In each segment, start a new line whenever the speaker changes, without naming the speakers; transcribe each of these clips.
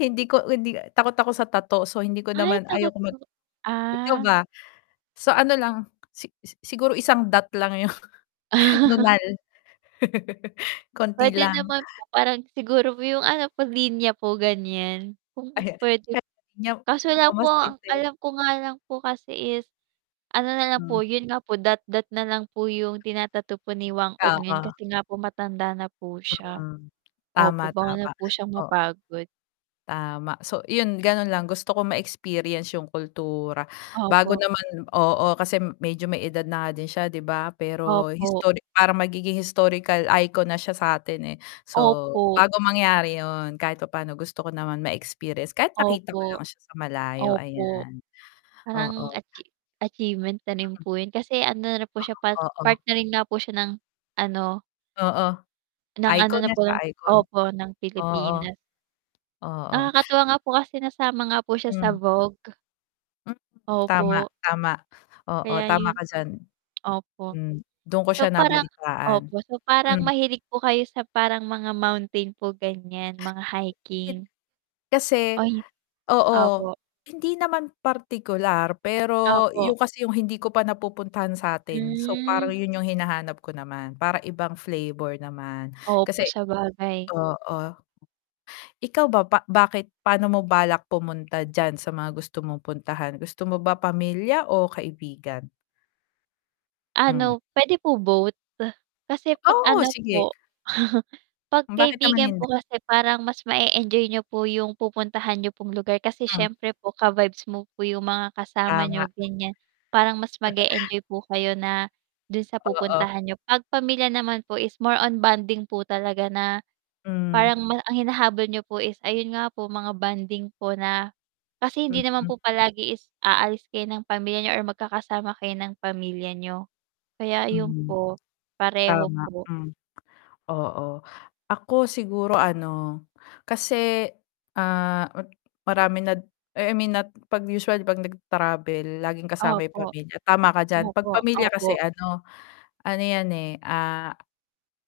Hindi ko hindi takot ako sa tattoo. So hindi ko
Ay
naman
takot
ayokong mag
po,
ikaw
ah.
ba? So ano lang, si si siguro isang dot lang 'yong nunal. Konti
Pwede
lang.
naman po. Parang siguro po 'yong ano po, linya po, ganiyan kung
Ayan.
pwede p
[unintelligible]
kaso lang
mukhang
po
masakit,
ang
eh.
alam ko nga lang po kasi is, ano na lang po,
Hmm.
'yon nga po, dot-dot na lang po 'yong tina-tattoo ni Whang Od
Oo.
ngayon kasi nga po matanda na po siya.
Hmm, tama,
Opo, bawal na
tama,
po siyang
oo.
mapagod.
Tama. So iyon, gano'n lang. Gusto ko ma-experience 'yong kultura. Bago
Opo.
naman oo, kasi medyo may edad na nga din siya, 'di ba? Pero
Opo.
historic parang magiging historical icon na siya sa atin, eh. So,
Opo.
bago mangyari 'yon, kahit papaano, gusto ko naman ma-experience. Kahit makita ko
Opo,
lang siya sa malayo
opo.
ayan,
Parang
oo.
achi achievement na rin
Mm.
po 'yon. Kasi ano na rin po siya,
Ganun,
part part
oo.
narin na po siya ng ano
Oo,
ng ano
icon
na
na
po
siya
ng
icon.
opo, ng
Oo
Pilipinas.
oo.
Nakakatuwa nga po kasi nasama nga po siya sa
Hmm.
Vogue.
Mm. Tama,
Opo.
tama. Oo,
Kaya
tama
'yun
ka diyan.
opo.
Hmm, do'n ko siya
So parang
nabalitaan,
opo, so parang
hmm.
mahilig po kayo sa parang mga mountain po ganiyan, mga
Hin
hiking.
kasi,
Ay
oo,
opo.
hindi naman partikular. Pero
Opo.
'yon kasi 'yong hindi ko pa napupuntahan sa'tin. So parang
Hmm.
'yon 'yong hinahanap ko naman, parang ibang flavor naman
Opo,
kasi
sabagay.
oo. Ikaw ba, ba bakit paano mo balak pumunta diyan sa mga gusto mong puntahan. Gusto mo ba pamilya o kaibigan? Hmm.
Ano, pwede po both? Kasi 'pag
Oo,
ano
sige.
po, 'pag
Hmm, bakit naman
kaibigan
hindi
po kasi parang mas ma-e-enjoy niyo po 'yong pupuntahan niyo pong lugar kasi
Hmm.
syempre po ka-vibes mo po 'yong mga kasama
Tama.
niyo, ganiyan. Parang mas mag-e-enjoy po kayo na do'n sa
Oo.
pupuntahan niyo. 'Pag pamilya naman po is more on bonding po talaga na
Hmm.
parang ma ang hinahabol niyo po is, ayon nga po, mga bonding po na kasi hindi naman
Mm.
po palagi is aalis kayo ng pamilya niyo or magkakasama kayo ng pamilya niyo. Kaya ayon
Hmm.
po, pareho
Tama,
po.
hmm, oo. Ako siguro ano, kasi, ah, ma maraming nad I I mean not 'pag usually kapag nag-travel laging kasama 'yong
Opo.
pamilya, tama ka diyan. 'Pag
Opo,
pamilya kasi,
opo.
ano, ano 'yan, eh, ah,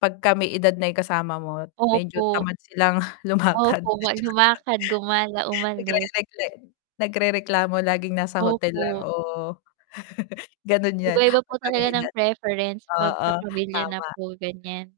'pagka may edad na 'yong kasama mo, medyo
Opo.
tamad silang lumakad.
Opo
At
wal lumakad, gumala,
saka nagre
umalis.
nagren nagrereklamo, laging nasa hotel lang,
Opo.
o gano'n 'yan
Iba-iba po
'pag ka
talaga
may
ng
edad.
preference 'pag sa
Oo,
pamilya na
tama.
po, ganiyan.